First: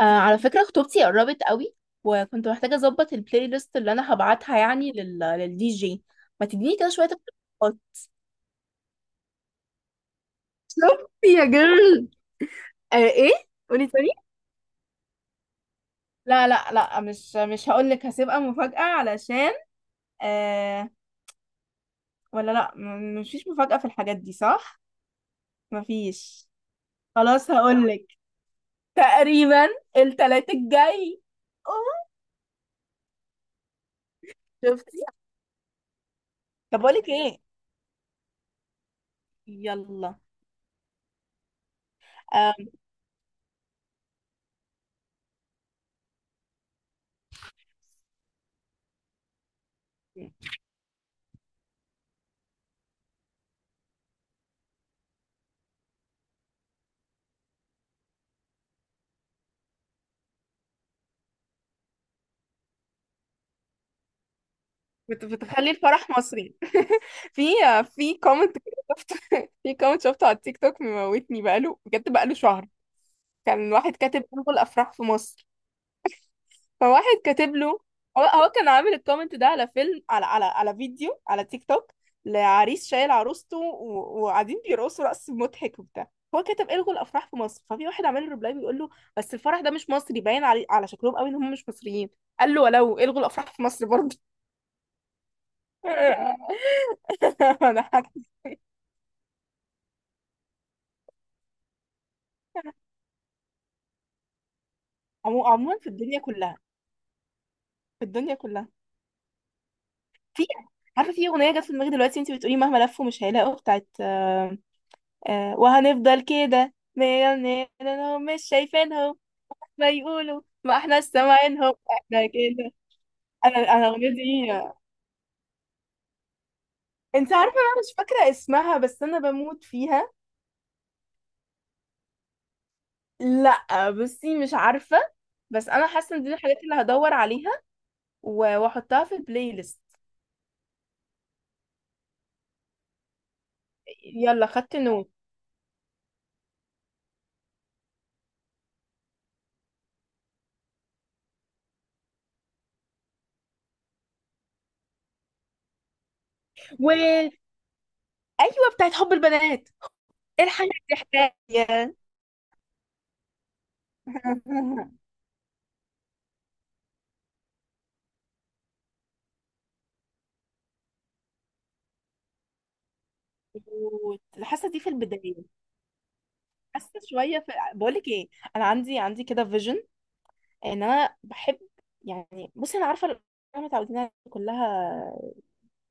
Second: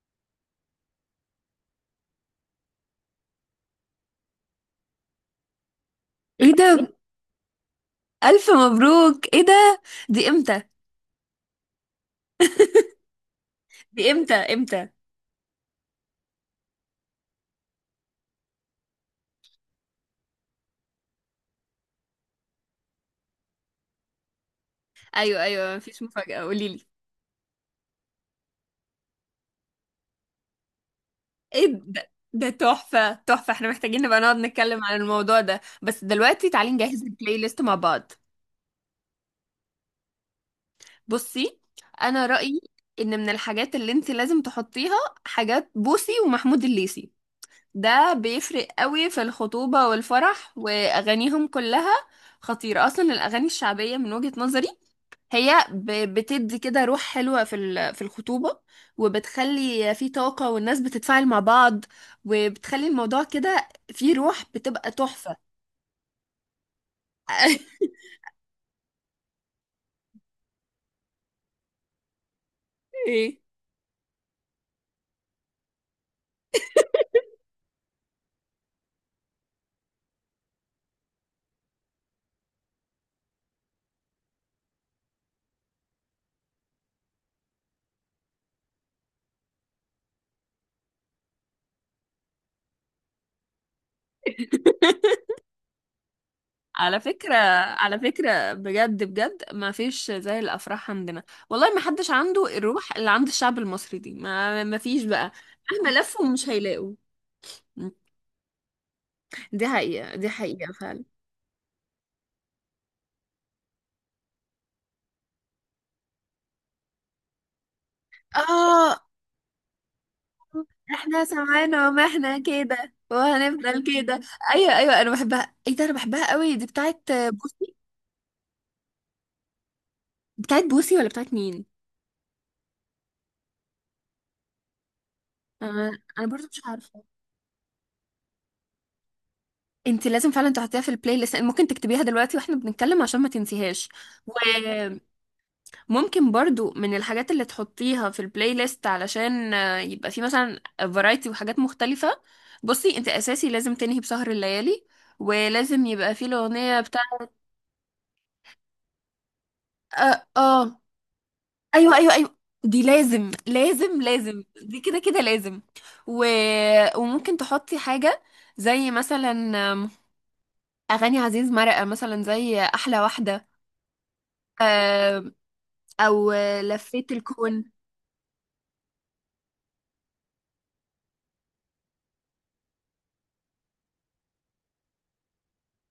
آه، على فكرة خطوبتي قربت قوي. وكنت محتاجة اظبط البلاي ليست اللي انا هبعتها، يعني للدي جي. ما ايه تديني كده ده شوية اقتراحات؟ الف مبروك! ايه ده؟ دي امتى؟ شوفي يا جيرل. آه، ايه؟ قولي تاني. دي امتى امتى؟ لا، لا، لا، مش هقول لك، هسيبها مفاجأة علشان. آه. ولا، لا، مفيش مفاجأة في الحاجات دي، صح؟ ايوه ايوه، مفيش مفاجأة، مفيش. قولي لي. خلاص هقول لك. تقريبا التلات الجاي. ايه أوه، ده تحفة تحفة، احنا محتاجين نبقى نقعد نتكلم عن شفتي؟ الموضوع ده، بس دلوقتي تعالي طب اقول نجهز لك البلاي ايه، ليست مع بعض. يلا. بصي، انا آم، رأيي ان من الحاجات اللي انت لازم تحطيها حاجات بوسي ومحمود الليثي. ده بيفرق قوي في الخطوبة والفرح، واغانيهم كلها خطيرة اصلا. الاغاني الشعبية من وجهة نظري، هي بتدي كده روح حلوة في في الخطوبة، وبتخلي في طاقة، والناس بتتفاعل مع بعض، وبتخلي الموضوع كده فيه روح بتبقى تحفة. بتخلي الفرح مصري. في في كومنت كده شفته في كومنت شفته على التيك توك مموتني، بقاله بجد، بقاله شهر. ايه، كان واحد كاتب: انغل افراح في مصر. فواحد كاتب له. هو هو كان عامل الكومنت ده على فيلم، على فيديو على تيك توك، لعريس شايل عروسته وقاعدين بيرقصوا رقص مضحك وبتاع. هو كاتب: الغوا الافراح في مصر. ففي واحد عامل له ريبلاي بيقول له: بس الفرح ده مش مصري، باين على شكلهم قوي ان هم مش مصريين. قال له: ولو، الغوا الافراح في مصر برضه. على فكرة، انا على حاجة- فكرة، بجد بجد ما فيش زي الأفراح عندنا. والله ما حدش عنده الروح اللي عند الشعب المصري دي، ما فيش بقى. عموما في مهما الدنيا لفوا مش كلها. هيلاقوا. في الدنيا كلها. دي حقيقة، دي في حقيقة فعلا. عارفه، في اغنيه جت في دماغي دلوقتي انت بتقولي مهما لفوا مش هيلاقوا، بتاعت وهنفضل كده مليونيرهم مش اه، شايفينهم، ما يقولوا ما احنا احنا سامعينهم، سمعنا احنا ومحنا كده. كده انا وهنفضل الاغنيه كده. دي. ايوه ايوه، انا بحبها، ايه ده، انا بحبها قوي، دي بتاعت انت عارفه، بوسي. انا مش فاكره اسمها، بس انا بموت فيها. بتاعت بوسي ولا بتاعت مين؟ لا، بصي، مش عارفه. بس انا انا حاسه ان انا دي برضو الحاجات مش اللي عارفه. هدور عليها واحطها في البلاي ليست. انت لازم فعلا تحطيها في البلاي ليست، ممكن تكتبيها دلوقتي واحنا بنتكلم عشان ما تنسيهاش. يلا، خدت وممكن نوت. برضو، من الحاجات اللي تحطيها في البلاي ليست علشان يبقى في مثلا فرايتي وحاجات مختلفه. بصي، انت اساسي لازم تنهي بسهر الليالي، ولازم يبقى في الاغنيه و بتاعت ايوه، بتاعت حب البنات. اه, ايه الحاجه آه. دي، حكايه! ايوه ايوه ايوه، دي لازم لازم لازم، دي كده كده لازم. و... وممكن تحطي حاجه، زي مثلا آم، اغاني عزيز مرقه، مثلا زي احلى واحده، مظبوط. حاسه دي في آم، البدايه. او حاسه لفيت شويه في. الكون. بقول لك ايه، انا عندي كده فيجن ان انا بحب. يعني بصي، انا عارفه احنا متعودين على كلها،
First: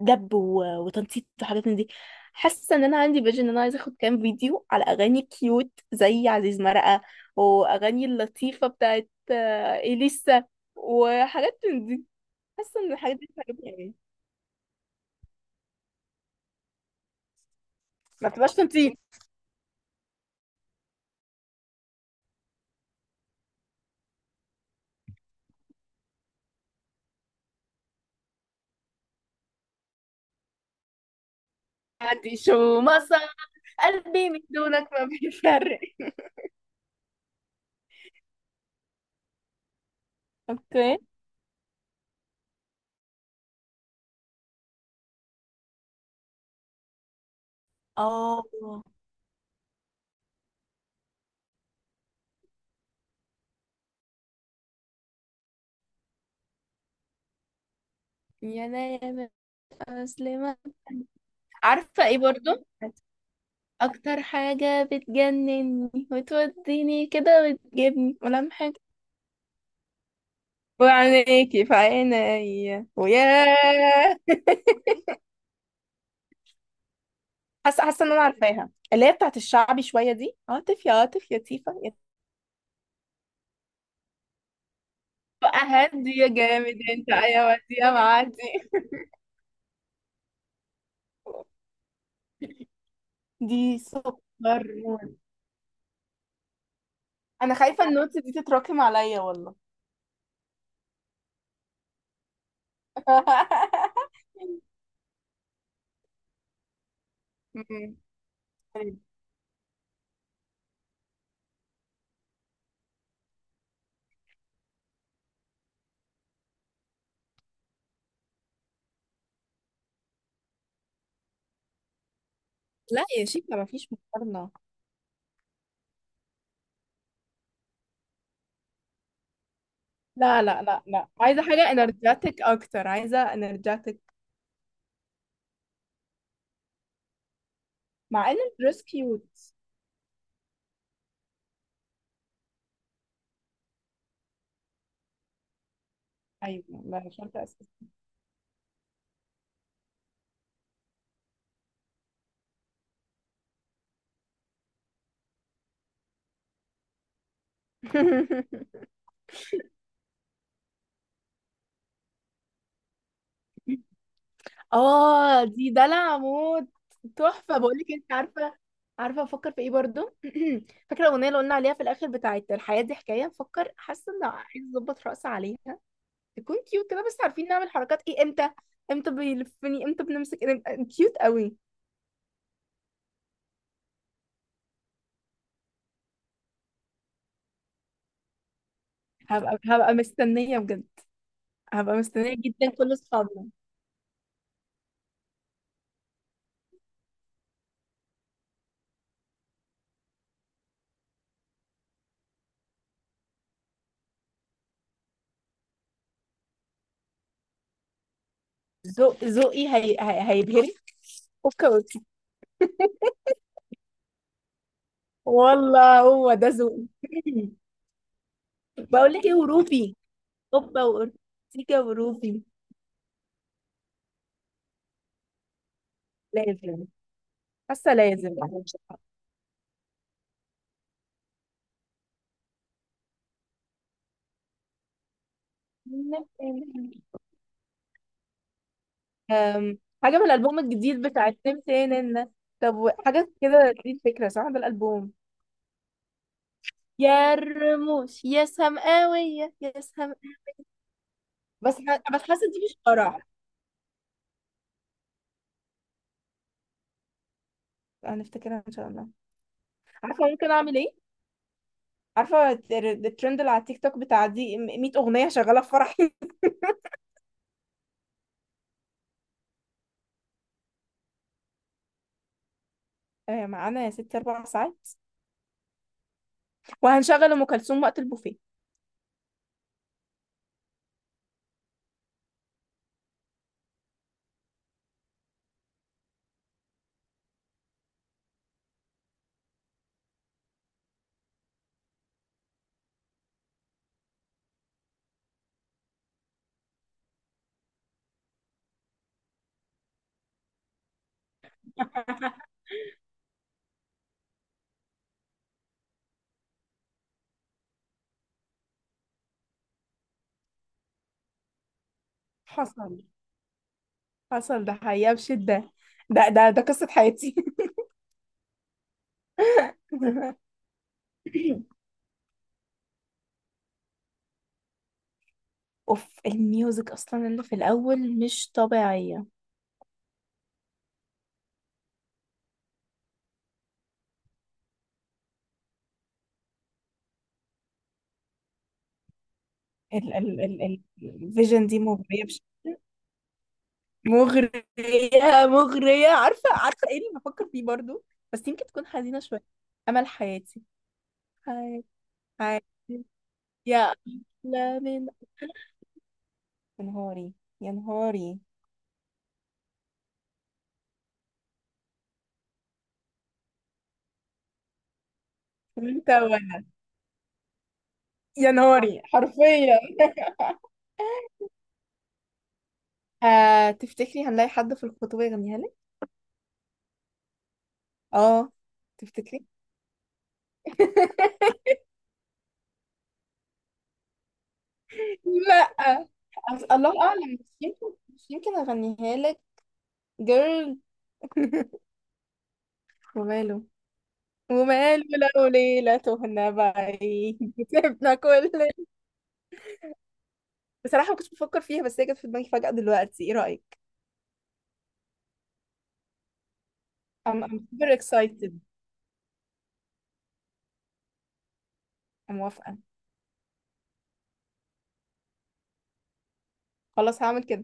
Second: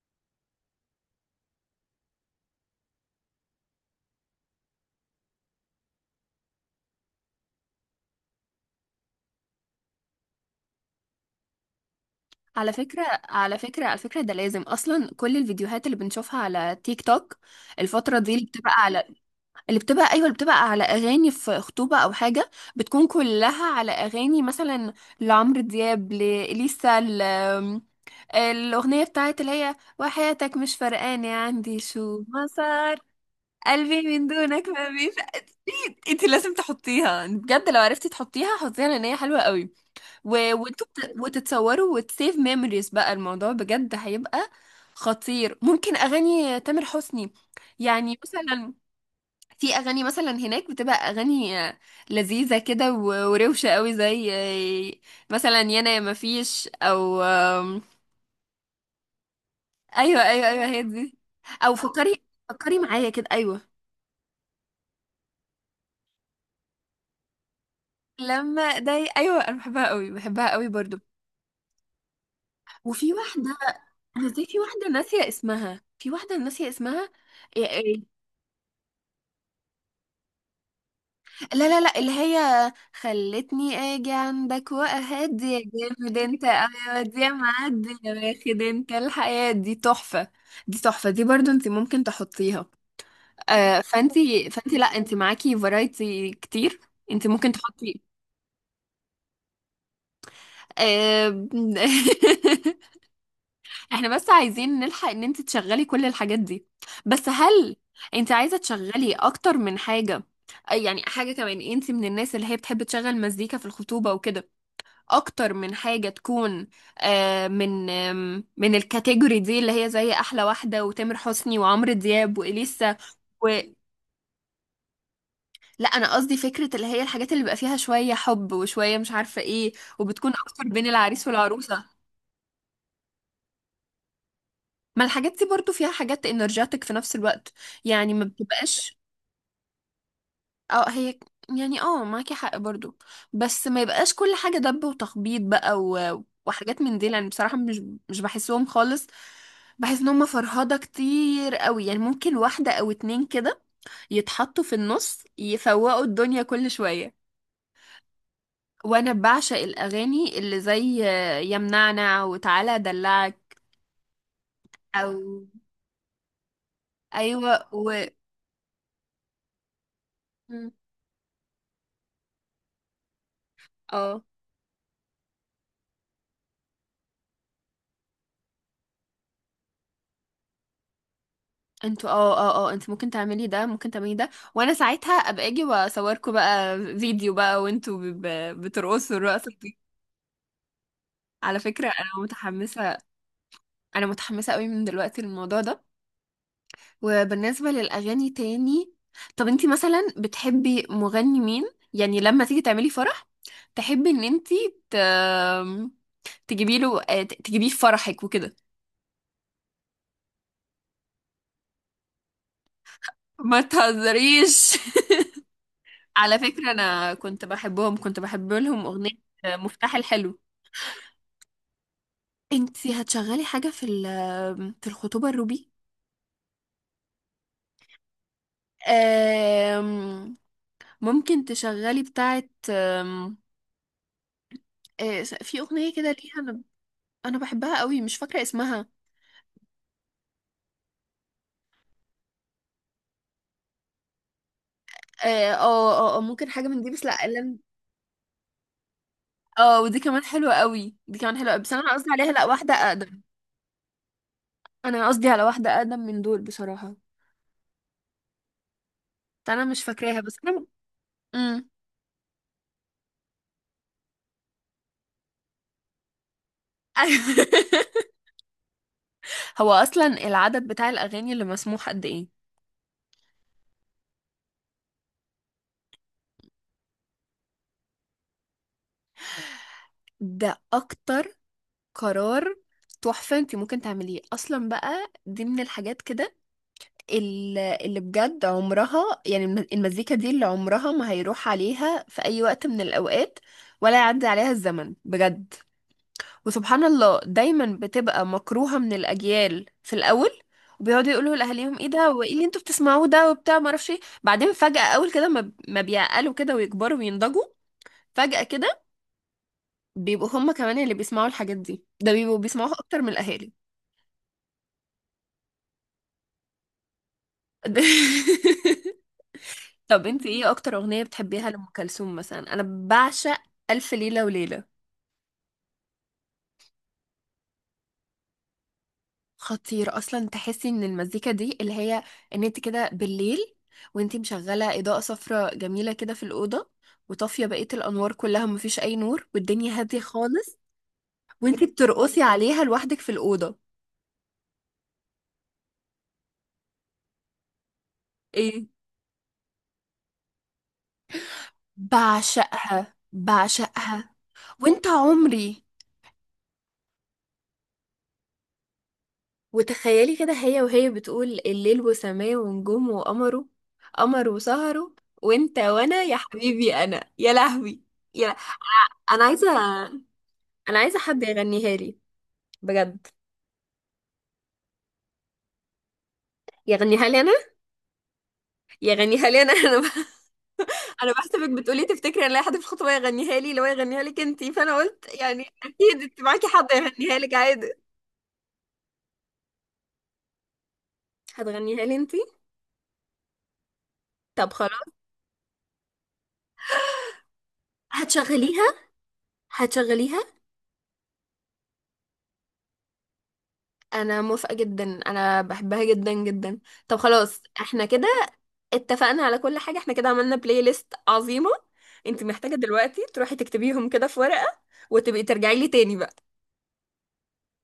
دب وتنطيط وحاجات من دي. حاسه ان انا عندي فيجن ان انا عايزه اخد كام فيديو على اغاني كيوت زي عزيز مرقه، واغاني اللطيفه بتاعت اليسا، وحاجات من دي. على حاسه ان فكره، الحاجات دي على بتعجبني فكره، قوي. على فكره، ده لازم اصلا، كل الفيديوهات اللي بنشوفها على تيك توك الفتره ما دي اللي بتبقاش بتبقى تنطيط. على، اللي بتبقى ايوه، اللي بتبقى على اغاني في خطوبه او حاجه، بتكون كلها على اغاني مثلا لعمرو دياب، لإليسا. الأغنية بتاعت اللي هي: وحياتك مش فرقاني عندي شو عندي ما شو صار، مصر، قلبي من قلبي من دونك ما دونك ما بيفقد. بيفرق. انت لازم تحطيها بجد، لو عرفتي تحطيها حطيها، لان هي حلوة قوي. و... وانتوا اوكي. وتتصوروا وتسيف ميموريز، بقى الموضوع بجد هيبقى خطير. ممكن أغاني تامر حسني، يعني اه، مثلا، في أغاني مثلا هناك بتبقى أغاني لذيذة كده و- وروشة قوي، زي مثلا يانا يا مفيش، أو يا نايمة ايوه ايوه مسلمة. ايوه، هي دي. او عارفة ايه فكري برضو؟ فكري معايا كده، ايوه. أكتر حاجة بتجنني وتوديني كده وتجيبني ولم حاجة، لما ده، ايوه، انا بحبها قوي بحبها قوي برضو. وعينيكي في عيني، وفي واحده، وياه. انا زي في واحده ناسيه اسمها، في واحده ناسيه اسمها، إيه حاسة إيه. حاسة ان انا عارفاها، اللي هي بتاعت الشعبي شوية، دي عاطف، يا عاطف يا لا تيفا لا يا. لا، اللي هي: خلتني اجي عندك واهدي بقى يا هادي جامد يا انت، جامد ايوه انت، دي، يا ايوه دي، يا معدي يا معدي. واخد انت الحياه، دي تحفه، دي تحفه، دي برضو انت ممكن تحطيها. دي فانت سكر. فانت لا انت معاكي فرايتي كتير، انت ممكن انا خايفة تحطي النوتس دي تتراكم عليا والله. آه، احنا بس عايزين نلحق ان انت تشغلي كل الحاجات دي، بس هل انت عايزة مم. تشغلي اكتر من حاجة؟ يعني حاجة كمان، انت من الناس اللي هي بتحب تشغل مزيكا في الخطوبة وكده، اكتر من حاجة، تكون من من الكاتيجوري دي اللي هي زي احلى واحدة وتامر حسني وعمرو دياب وإليسا. لا يا شيخة، و... مفيش مقارنة. لا، انا قصدي فكرة اللي هي: الحاجات اللي بيبقى فيها شوية حب وشوية مش عارفة ايه، وبتكون لا، لا، اكتر لا، بين لا، العريس عايزة حاجة والعروسة. انرجاتك اكتر، عايزة انرجاتك. ما الحاجات دي برضو فيها حاجات انرجاتك في نفس الوقت، يعني ما مع ان الدريس بتبقاش. كيوت. اه هي، يعني اه، معاكي حق برضو، بس ما يبقاش كل حاجة دب وتخبيط بقى و... ايوه، وحاجات من دي، لا، لان شرط بصراحة مش اساسي. مش بحسهم خالص. بحس ان هم فرهضة كتير قوي، يعني ممكن واحدة او اتنين كده يتحطوا في النص يفوقوا الدنيا كل شوية. وانا بعشق الاغاني اللي زي يمنعنا، وتعالى ادلعك، اه، او، دي دلع موت. ايوه، تحفة، بقولك، و انت عارفة، عارفة افكر في ايه برضو؟ مم. فاكرة الاغنية اللي قلنا عليها في الاخر، بتاعت الحياة دي حكاية، بفكر، حاسة اه، ان عايز اظبط رأسي عليها تكون كيوت كده، بس عارفين نعمل حركات ايه؟ امتى، امتى بيلفني، امتى بنمسك إيه؟ كيوت قوي. انتوا، اه اه اه، انت ممكن تعملي ده، ممكن تعملي ده، وانا ساعتها ابقى اجي واصوركم بقى فيديو بقى، وانتوا بترقصوا الرقصه هبقى دي. هبقى مستنية بجد. على فكره، هبقى انا مستنية جدا، كل متحمسه، اصحابنا. انا متحمسه قوي من دلوقتي للموضوع ده. وبالنسبه للاغاني تاني، طب انت مثلا بتحبي مغني مين يعني، لما تيجي تعملي فرح، تحبي ان انت ت... تجيبي له، تجيبيه في فرحك وكده. ذوقي هيبهرك. اوكي، اوكي. ما تهزريش. والله هو على ده فكره، ذوقي. انا كنت بحب لهم اغنيه: بقول لك ايه؟ مفتاح وروبي، الحلو. اوبا وأورتيجا وروبي. انتي هتشغلي حاجة في الخطوبة، الروبي؟ لازم، حاسة لازم. آم، ممكن تشغلي بتاعة آم، آه، في أغنية كده ليها، أنا بحبها قوي، مش فاكرة اسمها. أم... حاجة من الألبوم الجديد بتاع التمتين. طب، حاجة كده، دي الفكرة صح، ده الألبوم. اه اه، ممكن حاجة من دي، بس لا يا الرموش، يا سماوية، اه، يا ودي سم كمان حلوة قوي، دي كمان حلوة قوي. بس أنا قصدي بس عليها حاسة لا، دي واحدة مش فرح. أقدم. أنا قصدي على واحدة أقدم من دول بصراحة، هنفتكرها إن شاء الله. أنا مش فاكراها، عارفة بس ممكن أنا أعمل إيه؟ مم. عارفة الترند اللي على التيك توك بتاع دي 100 أغنية شغالة في فرحي. هو أصلا العدد بتاع الأغاني اللي مسموح قد إيه؟ معانا يا ستي 4 ساعات، وهنشغل أم كلثوم وقت البوفيه. ده أكتر. قرار تحفة انت ممكن تعمليه اصلا بقى، دي من الحاجات كده، اللي بجد عمرها، يعني المزيكا دي اللي عمرها ما هيروح عليها في اي وقت من الاوقات، ولا يعدي عليها الزمن بجد. وسبحان الله دايما بتبقى مكروهة من الاجيال في الاول، وبيقعدوا يقولوا لاهاليهم ايه ده وايه اللي انتوا بتسمعوه ده وبتاع، ما اعرفش ايه. بعدين فجأة، اول كده ما بيعقلوا كده ويكبروا وينضجوا، فجأة كده بيبقوا هم كمان اللي بيسمعوا الحاجات دي، ده بيبقوا بيسمعوها اكتر حصل. من الاهالي. حصل، ده حقيقة بشدة. ده قصة حياتي. طب، انت ايه اكتر اغنية بتحبيها لأم كلثوم مثلا؟ انا بعشق الف ليلة وليلة. اوف، الميوزك اصلا اللي في الاول مش طبيعية. خطير اصلا، تحسي ان المزيكا دي اللي هي، ان انت كده بالليل، وانت مشغلة اضاءة صفراء جميلة كده في الأوضة، وطافية بقية الانوار كلها، مفيش اي نور والدنيا هادية ال ال خالص، ال وانت الفيجن دي بترقصي مغرية عليها لوحدك في الأوضة. مغرية، مغرية. عارفة، عارفة ايه اللي بفكر فيه برضو؟ بس يمكن ايه؟ تكون حزينة شوية. امل حياتي، حياتي بعشقها يا بعشقها، أحلى وانت من، عمري. يا نهاري، يا نهاري، وتخيلي كده هي وهي بتقول: الليل وسماه ونجوم وقمره، قمر وسهره، وانت وانا وانت يا وانا، حبيبي، انا يا لهوي، يا له... يا نهاري، انا عايزه، حرفيا. انا عايزه حد يغنيها لي، بجد. تفتكري هنلاقي حد في الخطوبة يغنيها لك؟ يغنيها لي انا، اه. يغنيها لي تفتكري؟ انا. انا انا بحسبك بتقولي تفتكري ان لاقي حد في الخطوه يغنيها لي، لو يغنيها لك انتي، فانا قلت يعني لا، اكيد انت معاكي حد الله يغنيها لك أعلم، مش عادي. يمكن، مش يمكن أغنيها لك. جيرل. هتغنيها لي انتي؟ وماله، طب خلاص. وماله. لو ليلة تهنا بعيد سيبنا كل. هتشغليها، هتشغليها. بصراحة ما كنتش بفكر فيها، بس هي جت في دماغي فجأة دلوقتي، ايه رأيك؟ انا موافقة جدا، انا بحبها جدا جدا. طب خلاص، I'm احنا super كده excited. اتفقنا على كل حاجة، احنا كده عملنا بلاي ليست عظيمة. انت أنا محتاجة موافقة. دلوقتي تروحي تكتبيهم كده في ورقة، وتبقي ترجعي لي تاني بقى. خلاص، هعمل كده.